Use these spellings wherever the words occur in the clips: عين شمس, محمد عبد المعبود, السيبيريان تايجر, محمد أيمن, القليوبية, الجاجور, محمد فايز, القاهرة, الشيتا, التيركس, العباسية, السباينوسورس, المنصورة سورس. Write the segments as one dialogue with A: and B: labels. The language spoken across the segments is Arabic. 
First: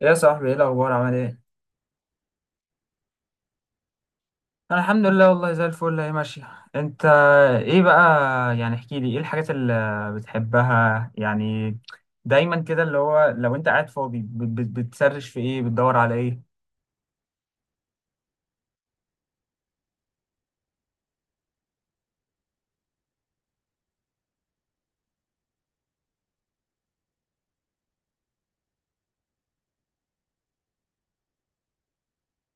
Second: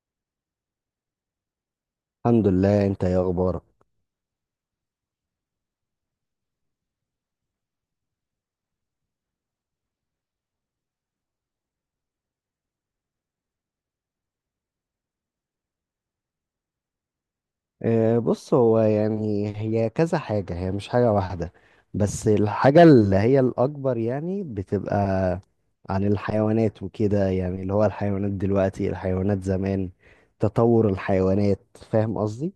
A: يا صاحبي، ايه الاخبار؟ عامل ايه؟
B: الحمد لله، انت ايه اخبارك؟
A: انا الحمد لله والله، زي الفل. هي ماشيه. انت ايه بقى؟ يعني احكي لي، ايه الحاجات اللي بتحبها؟ يعني دايما كده، اللي هو لو انت قاعد فاضي بتسرش في ايه؟ بتدور على ايه؟
B: بص، هو يعني هي كذا حاجة، هي مش حاجة واحدة. بس الحاجة اللي هي الأكبر يعني بتبقى عن الحيوانات وكده، يعني اللي هو الحيوانات دلوقتي، الحيوانات زمان، تطور الحيوانات. فاهم قصدي؟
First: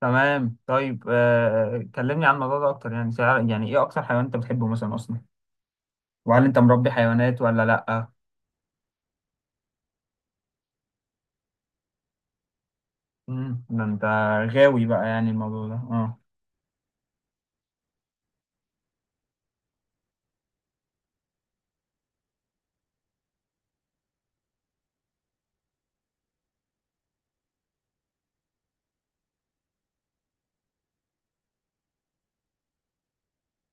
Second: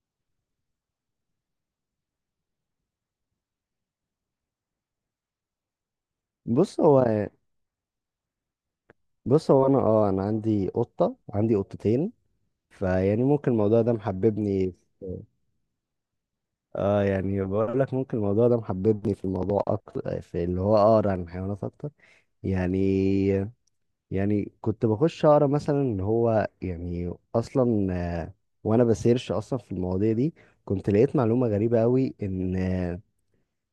A: تمام. طيب، كلمني عن الموضوع ده اكتر. يعني يعني ايه اكتر حيوان انت بتحبه مثلا اصلا؟ وهل انت
B: بص
A: مربي
B: هو
A: حيوانات ولا لا؟
B: بص هو أنا عندي قطة، عندي قطتين. فيعني ممكن
A: ده
B: الموضوع ده
A: انت
B: محببني.
A: غاوي بقى، يعني الموضوع ده اه؟
B: اه يعني بقول لك ممكن الموضوع ده محببني في الموضوع أكتر، في اللي هو أقرأ عن الحيوانات أكتر. يعني يعني كنت بخش اقرا مثلا ان هو يعني اصلا، آه، وانا بسيرش اصلا في المواضيع دي، كنت لقيت معلومه غريبه قوي ان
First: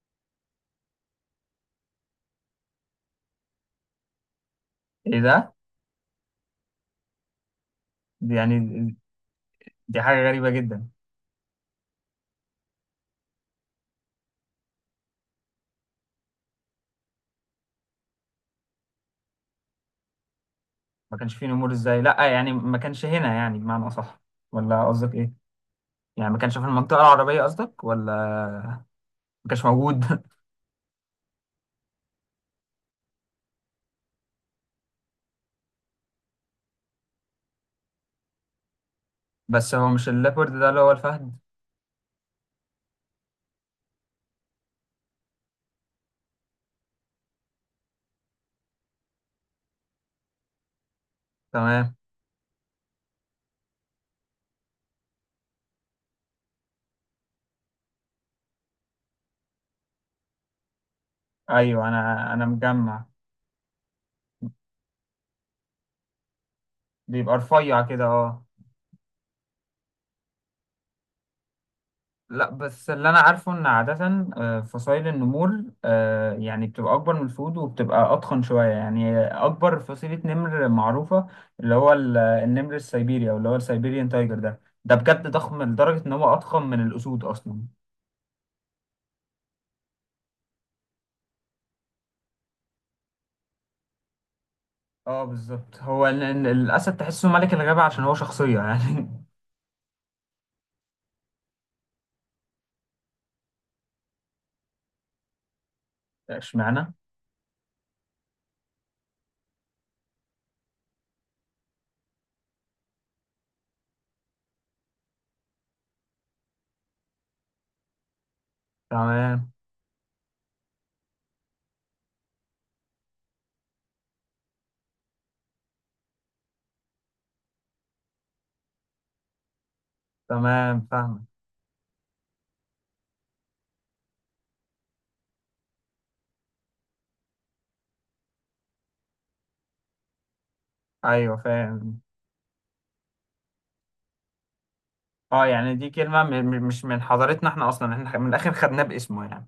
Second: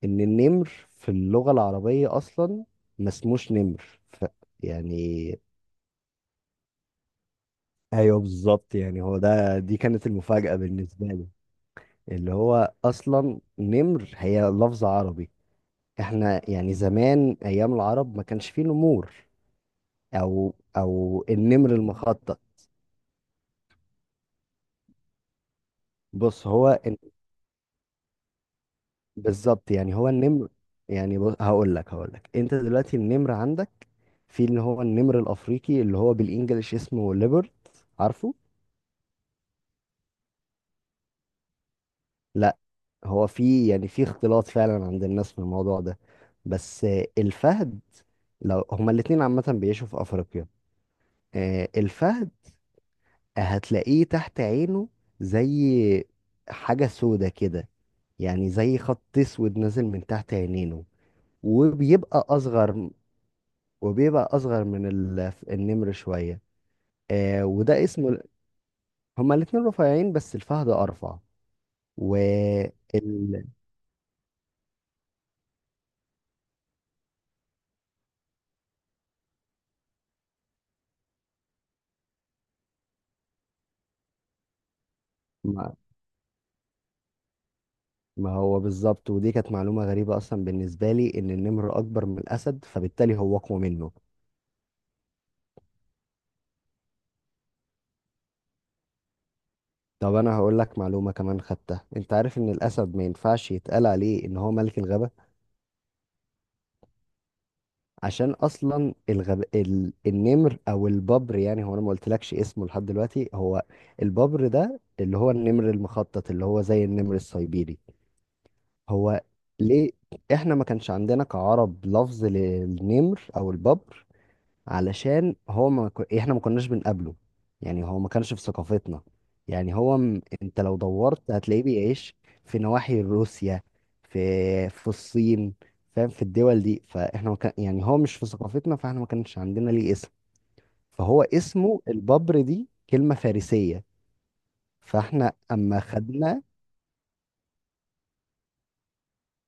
B: ان النمر في اللغه العربيه اصلا ما اسموش نمر. يعني.
A: ايه ده؟
B: ايوه،
A: دي يعني،
B: بالظبط. يعني هو ده دي
A: دي
B: كانت
A: حاجه غريبه
B: المفاجاه
A: جدا.
B: بالنسبه لي. اللي هو اصلا نمر هي لفظ عربي. احنا يعني زمان ايام العرب ما كانش فيه نمور، او
A: ما
B: او
A: كانش فيه
B: النمر
A: نمور ازاي؟ لا
B: المخطط.
A: يعني ما كانش هنا، يعني بمعنى اصح، ولا قصدك ايه؟ يعني ما
B: بص،
A: كانش في
B: هو
A: المنطقه العربيه قصدك، ولا ما كانش
B: بالظبط. يعني
A: موجود؟
B: هو النمر. يعني بص، هقول لك انت دلوقتي النمر عندك في اللي هو النمر الافريقي، اللي هو بالانجلش اسمه ليبرت، عارفه؟
A: بس هو مش الليبرد ده اللي هو الفهد؟
B: لا، هو في يعني في اختلاط فعلا عند الناس في الموضوع ده. بس الفهد، لو هما الاتنين عامة بيعيشوا في افريقيا.
A: تمام.
B: الفهد، هتلاقيه تحت عينه زي حاجة سودة كده، يعني زي خط اسود نازل من تحت عينينه،
A: ايوه،
B: وبيبقى
A: انا
B: اصغر،
A: مجمع.
B: وبيبقى اصغر من النمر شويه.
A: بيبقى رفيع
B: وده
A: كده،
B: اسمه.
A: اه.
B: هما الاتنين رفيعين، بس الفهد ارفع. و
A: لا، بس اللي انا
B: ال...
A: عارفه ان عاده فصائل النمور يعني بتبقى اكبر من الفهود وبتبقى اضخم شويه، يعني اكبر فصيله نمر معروفه. اللي هو النمر السيبيري، او اللي هو السيبيريان تايجر، ده بجد ضخم
B: ما...
A: لدرجه ان هو اضخم من الاسود اصلا.
B: ما هو بالظبط، ودي كانت معلومه غريبه اصلا بالنسبه لي، ان النمر اكبر من الاسد، فبالتالي هو اقوى منه.
A: اه بالظبط، هو الاسد تحسه ملك الغابة عشان هو شخصية يعني.
B: طب انا هقول لك معلومه كمان خدتها، انت عارف ان الاسد ما ينفعش يتقال عليه ان هو ملك الغابه؟
A: اشمعنى؟
B: عشان اصلا النمر او الببر، يعني هو انا ما قلتلكش اسمه لحد دلوقتي. هو الببر ده اللي هو النمر المخطط، اللي هو زي النمر السيبيري. هو
A: تمام.
B: ليه احنا ما كانش عندنا كعرب لفظ للنمر او الببر؟ علشان هو ما ك... احنا ما كناش بنقابله، يعني هو ما كانش في ثقافتنا. يعني هو انت لو
A: تمام فاهم.
B: دورت هتلاقيه بيعيش في نواحي روسيا، في في الصين، فاهم؟ في الدول دي، فاحنا ما كان... يعني هو مش في ثقافتنا، فاحنا ما كانش عندنا ليه اسم، فهو
A: ايوه
B: اسمه
A: فاهم.
B: الببر، دي كلمة فارسية. فاحنا
A: اه، يعني
B: اما
A: دي كلمة
B: خدنا
A: مش من حضارتنا احنا اصلا، احنا من الاخر خدناه باسمه يعني.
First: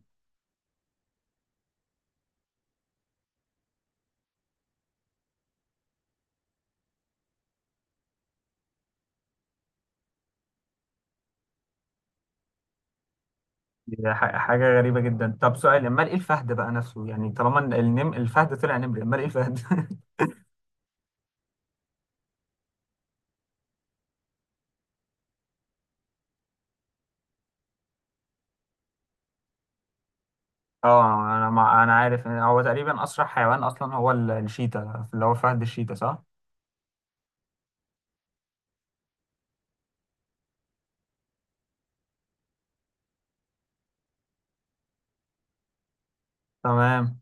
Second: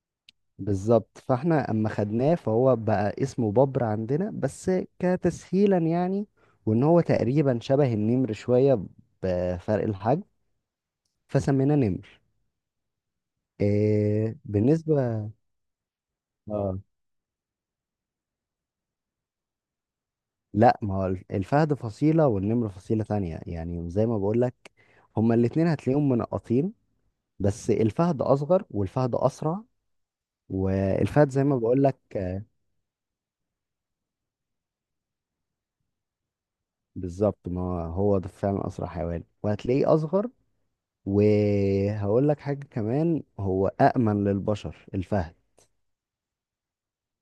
B: بالظبط، فاحنا اما خدناه فهو بقى اسمه بابر عندنا بس، كتسهيلا يعني، وان هو تقريبا شبه النمر شوية بفرق الحجم، فسميناه نمر.
A: دي
B: إيه
A: حاجة غريبة
B: بالنسبة.
A: جدا. طب سؤال، امال ايه الفهد بقى
B: آه.
A: نفسه؟ يعني طالما ال- النم الفهد طلع نمر، امال ايه الفهد؟
B: لا، ما هو الفهد فصيلة والنمر فصيلة تانية، يعني زي ما بقولك، هما الاتنين هتلاقيهم منقطين، بس الفهد اصغر والفهد اسرع،
A: اه،
B: والفهد زي ما
A: انا
B: بقولك.
A: عارف إن هو تقريبا اسرع حيوان اصلا، هو الشيتا، اللي هو فهد الشيتا، صح؟
B: بالظبط، ما هو ده فعلا اسرع حيوان، وهتلاقيه اصغر. وهقول لك حاجة كمان، هو أأمن للبشر الفهد.
A: تمام.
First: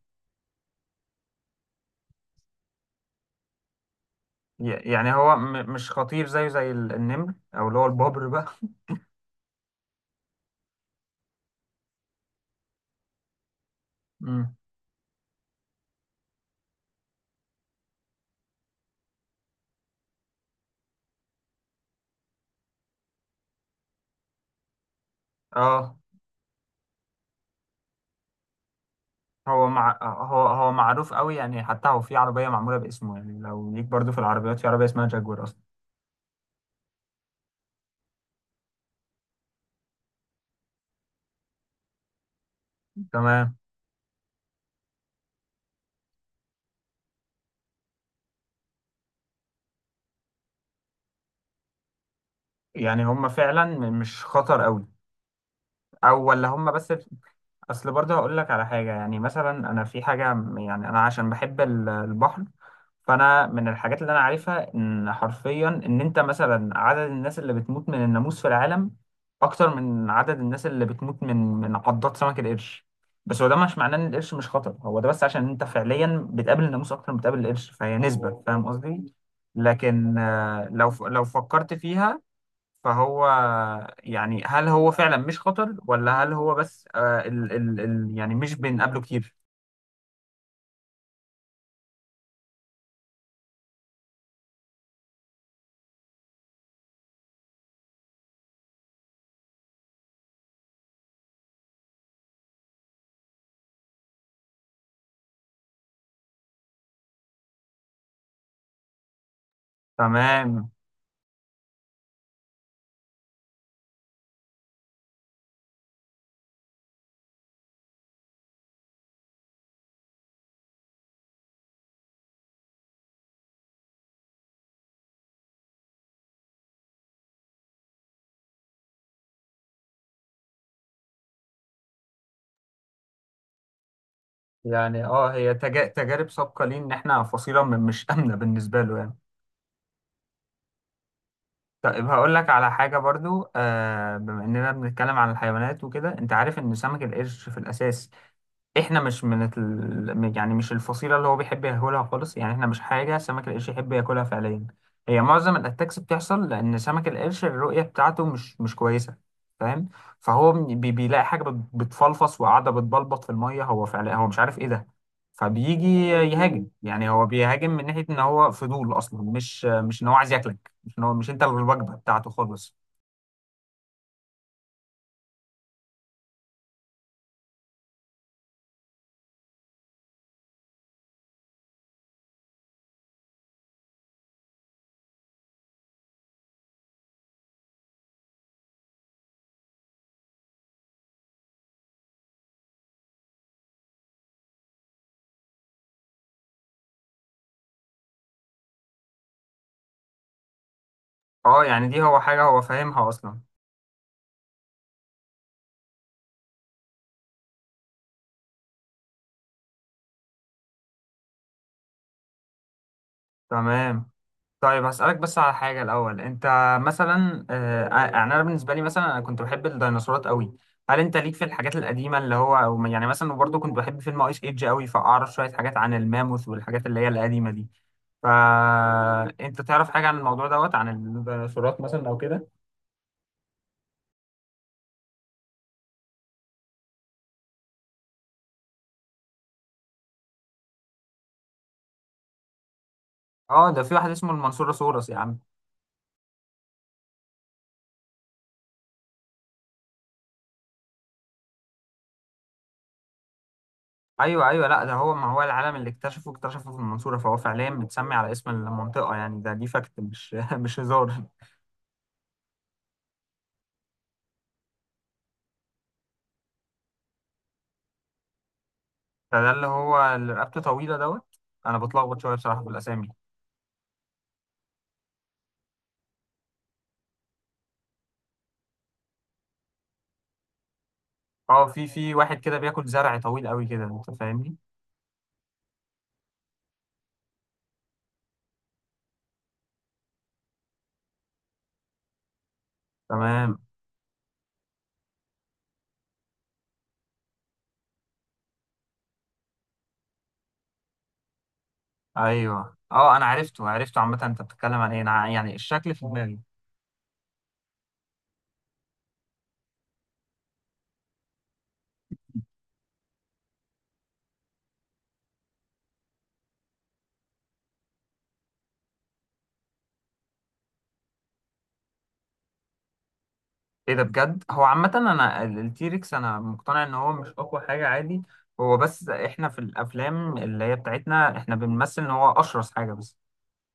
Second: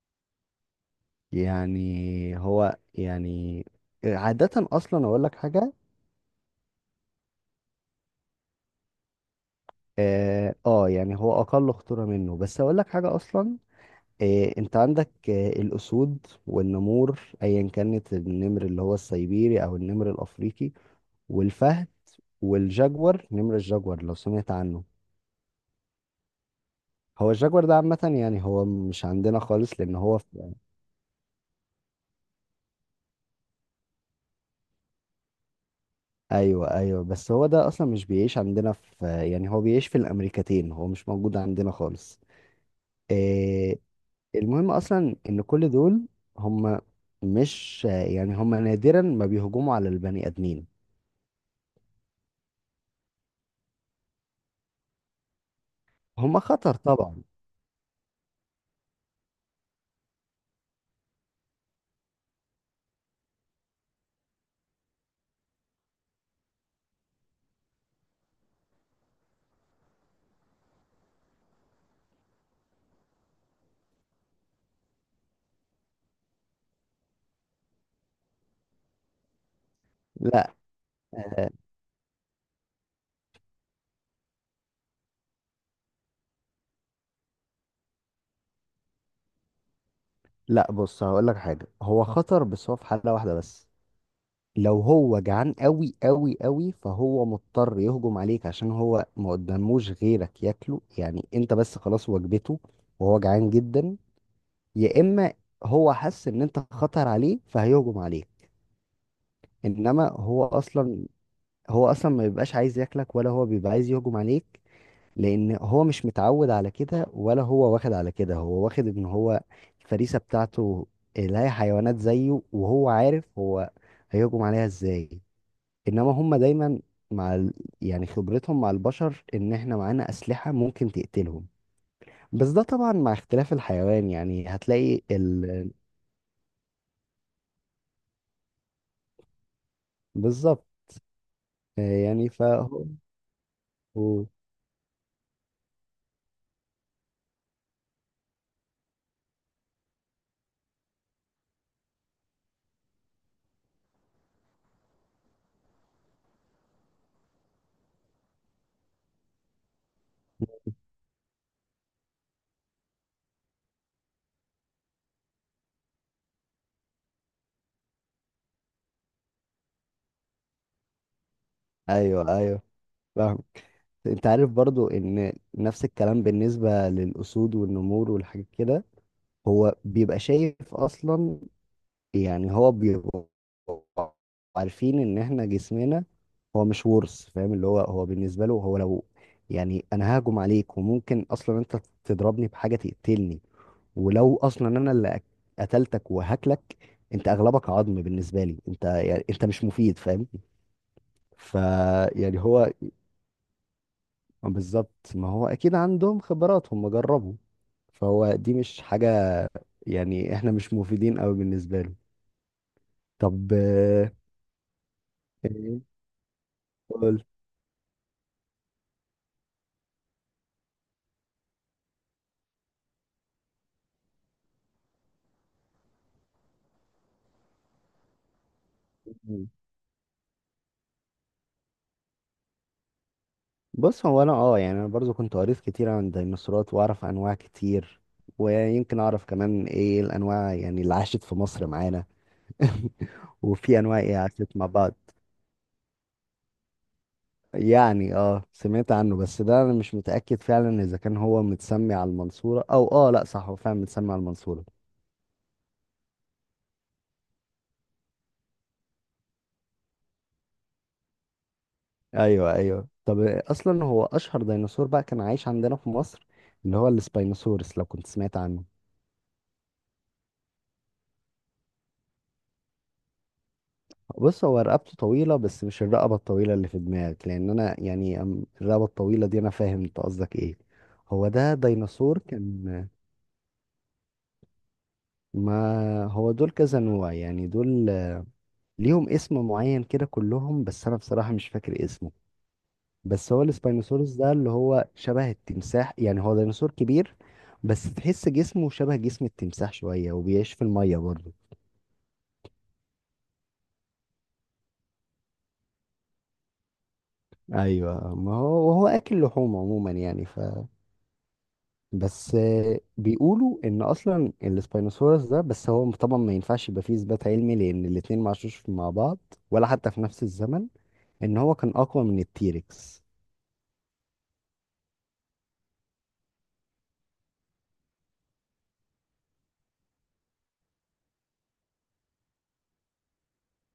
B: يعني هو، يعني عادة أصلا
A: يعني
B: أقول لك
A: هو
B: حاجة.
A: مش خطير زيه زي النمر، او اللي هو البابر بقى.
B: آه، آه، يعني هو أقل خطورة منه، بس أقول لك حاجة أصلا.
A: مم.
B: أنت عندك الأسود والنمور، أيا كانت، النمر اللي هو السيبيري أو النمر الأفريقي، والفهد، والجاجور. نمر الجاجور لو سمعت عنه،
A: اه.
B: هو الجاجور ده عامة يعني هو مش عندنا
A: هو
B: خالص، لأن
A: مع
B: هو
A: هو هو معروف قوي يعني، حتى هو في عربيه معموله باسمه، يعني لو ليك، برضو في العربيات في عربيه اسمها جاكوار اصلا.
B: ايوه، ايوه، بس هو ده اصلا مش بيعيش عندنا يعني هو بيعيش في الامريكتين، هو مش موجود عندنا خالص.
A: تمام.
B: إيه، المهم اصلا ان كل دول هم، مش يعني، هم نادرا ما بيهجموا على البني ادمين.
A: يعني هم فعلا مش خطر قوي، او
B: هم
A: ولا هم
B: خطر
A: بس؟
B: طبعا.
A: اصل برضه هقول لك على حاجه، يعني مثلا انا في حاجه يعني انا عشان بحب البحر. فانا من الحاجات اللي انا عارفها، ان حرفيا ان انت مثلا عدد الناس اللي بتموت من الناموس في العالم اكتر من عدد الناس اللي بتموت من عضات سمك القرش. بس هو ده مش معناه ان القرش مش خطر، هو ده بس عشان انت فعليا بتقابل الناموس اكتر من بتقابل القرش، فهي نسبه، فاهم قصدي؟ لكن
B: لا،
A: لو
B: آه،
A: فكرت فيها فهو، يعني هل هو فعلا مش خطر، ولا هل هو بس آه ال ال ال يعني مش بنقابله كتير؟
B: لا، بص، هقول لك حاجه، هو خطر بس هو في حاله واحده بس. لو هو جعان قوي قوي قوي، فهو مضطر يهجم عليك عشان هو ما قداموش غيرك ياكله، يعني انت بس، خلاص، وجبته، وهو جعان جدا. يا اما هو حس ان انت خطر عليه فهيهجم عليك. انما هو
A: تمام.
B: اصلا هو اصلا ما بيبقاش عايز ياكلك ولا هو بيبقى عايز يهجم عليك، لان هو مش متعود على كده ولا هو واخد على كده. هو واخد ان هو، الفريسه بتاعته اللي هي حيوانات زيه، وهو عارف هو هيهجم عليها ازاي. انما هم دايما مع ال... يعني خبرتهم مع البشر ان احنا معانا اسلحه ممكن تقتلهم. بس ده طبعا مع اختلاف الحيوان، يعني هتلاقي
A: يعني اه، هي تجارب سابقة ليه ان احنا فصيلة مش آمنة بالنسبة له يعني.
B: بالظبط.
A: طيب
B: يعني
A: هقول لك على
B: فهو
A: حاجة برضو،
B: هو-
A: بما اننا بنتكلم عن الحيوانات وكده، انت عارف ان سمك القرش في الاساس، احنا مش من يعني مش الفصيله اللي هو بيحب ياكلها خالص، يعني احنا مش حاجه سمك القرش يحب ياكلها فعليا. هي معظم الاتاكس بتحصل لان سمك القرش الرؤيه بتاعته مش كويسه، فاهم؟ فهو بيلاقي حاجه بتفلفص وقاعده بتبلبط في الميه، هو فعلا هو مش عارف ايه ده. فبيجي يهاجم، يعني هو بيهاجم من ناحيه ان هو فضول اصلا، مش ان هو عايز ياكلك، مش ان هو، مش انت الوجبه
B: ايوه،
A: بتاعته
B: ايوه،
A: خالص.
B: فاهم. انت عارف برضو ان نفس الكلام بالنسبة للأسود والنمور والحاجات كده، هو بيبقى شايف اصلا، يعني هو بيبقى. عارفين ان احنا جسمنا، هو مش ورث، فاهم اللي هو، هو بالنسبة له، هو لو يعني انا ههجم عليك وممكن اصلا انت تضربني بحاجة تقتلني، ولو اصلا انا اللي قتلتك وهاكلك، انت اغلبك عظم بالنسبة لي، انت يعني انت مش مفيد، فاهم؟ ف
A: اه، يعني دي هو
B: يعني
A: حاجه هو
B: هو
A: فاهمها اصلا.
B: بالظبط، ما هو اكيد عندهم خبرات هم جربوا، فهو دي مش حاجة، يعني احنا مش مفيدين قوي بالنسبة له. طب
A: تمام. طيب هسألك بس على
B: إيه؟
A: حاجة الأول، أنت
B: قول.
A: مثلا، يعني أنا بالنسبة لي، مثلا أنا كنت بحب الديناصورات قوي. هل أنت ليك في الحاجات القديمة، اللي هو أو يعني مثلا، وبرضه كنت بحب فيلم أيس إيدج قوي فأعرف شوية حاجات عن الماموث والحاجات اللي هي القديمة دي. فأنت تعرف حاجة عن الموضوع دوت عن الديناصورات مثلا أو كده؟
B: بص، هو انا اه يعني انا برضو كنت قريت كتير عن الديناصورات واعرف انواع كتير، ويمكن اعرف كمان ايه الانواع يعني اللي عاشت في مصر معانا.
A: أه،
B: وفي
A: ده في
B: انواع
A: واحد
B: ايه
A: اسمه
B: عاشت مع
A: المنصورة
B: بعض.
A: سورس يا عم.
B: يعني، سمعت عنه بس ده انا مش متأكد فعلا اذا كان هو متسمي على المنصورة، او لا، صح، هو فعلا متسمي على
A: أيوه،
B: المنصورة.
A: أيوه، لا ده هو، ما هو العالم اللي اكتشفه في المنصورة، فهو فعليا متسمي على اسم المنطقة يعني. ده دي فاكت مش مش هزار.
B: ايوه، ايوه. طب اصلا هو اشهر ديناصور بقى كان عايش عندنا في مصر، اللي هو السباينوسورس، لو كنت سمعت عنه.
A: فده اللي هو اللي رقبته طويله دوت. انا بتلخبط شويه بصراحه في الاسامي.
B: بص، هو رقبته طويله بس مش الرقبه الطويله اللي في دماغك، لان انا يعني الرقبه الطويله دي، انا فاهم انت قصدك ايه. هو ده
A: اه، في
B: ديناصور
A: واحد كده بياكل
B: كان.
A: زرع طويل قوي كده، انت فاهمني.
B: ما هو دول كذا نوع، يعني دول ليهم اسم معين كده كلهم، بس انا بصراحه مش فاكر اسمه. بس هو
A: تمام.
B: السباينوسورس ده اللي هو شبه التمساح، يعني هو ديناصور كبير، بس تحس جسمه شبه جسم التمساح شوية وبيعيش في المية برضه.
A: ايوه اه، انا عرفته عرفته عامه، انت بتتكلم عن ايه، انا يعني الشكل في دماغي.
B: أيوة، ما هو وهو أكل لحوم عموما، يعني بس بيقولوا إن أصلا السباينوسورس ده، بس هو طبعا ما ينفعش يبقى فيه إثبات علمي لأن الاتنين ما عاشوش مع بعض ولا حتى في نفس الزمن، إن هو كان أقوى من التيركس.
A: ايه ده بجد؟ هو عامه، انا التيركس انا مقتنع ان هو مش اقوى حاجه، عادي. هو بس احنا في الافلام اللي هي بتاعتنا احنا بنمثل ان هو اشرس حاجه بس.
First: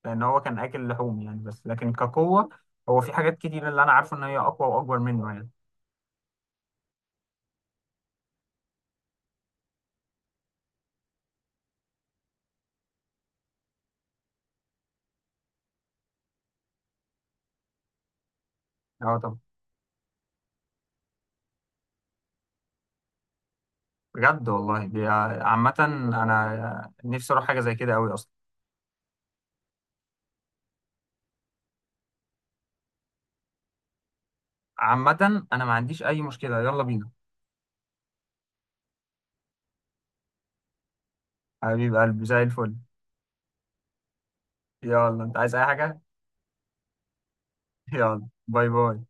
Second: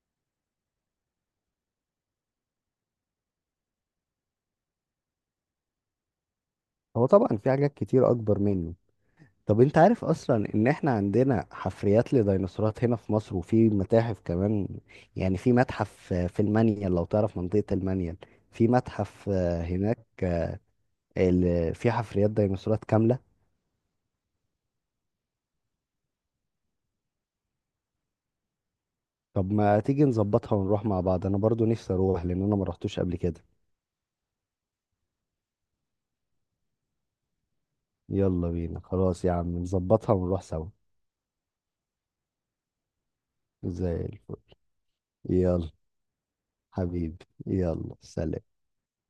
A: لان هو كان اكل لحوم يعني، بس لكن كقوه، هو في حاجات كتير اللي انا عارفه ان هي اقوى واكبر منه يعني.
B: هو طبعا في حاجات كتير أكبر منه. طب انت عارف اصلا ان احنا عندنا حفريات لديناصورات هنا في مصر وفي متاحف كمان، يعني في متحف في المنيل، لو تعرف منطقة المنيل، في متحف
A: اه
B: هناك في حفريات ديناصورات كاملة.
A: بجد والله، دي عامة أنا نفسي أروح حاجة زي كده أوي أصلا.
B: طب ما تيجي نظبطها ونروح مع بعض، انا برضو نفسي اروح لان انا ما رحتوش قبل كده.
A: عامة أنا ما عنديش أي مشكلة، يلا بينا.
B: يلا بينا، خلاص يا عم، نظبطها ونروح سوا.
A: حبيب قلبي، زي الفل.
B: زي الفل،
A: يلا، أنت عايز أي
B: يلا
A: حاجة؟
B: حبيبي، يلا
A: يلا،
B: سلام.
A: باي باي.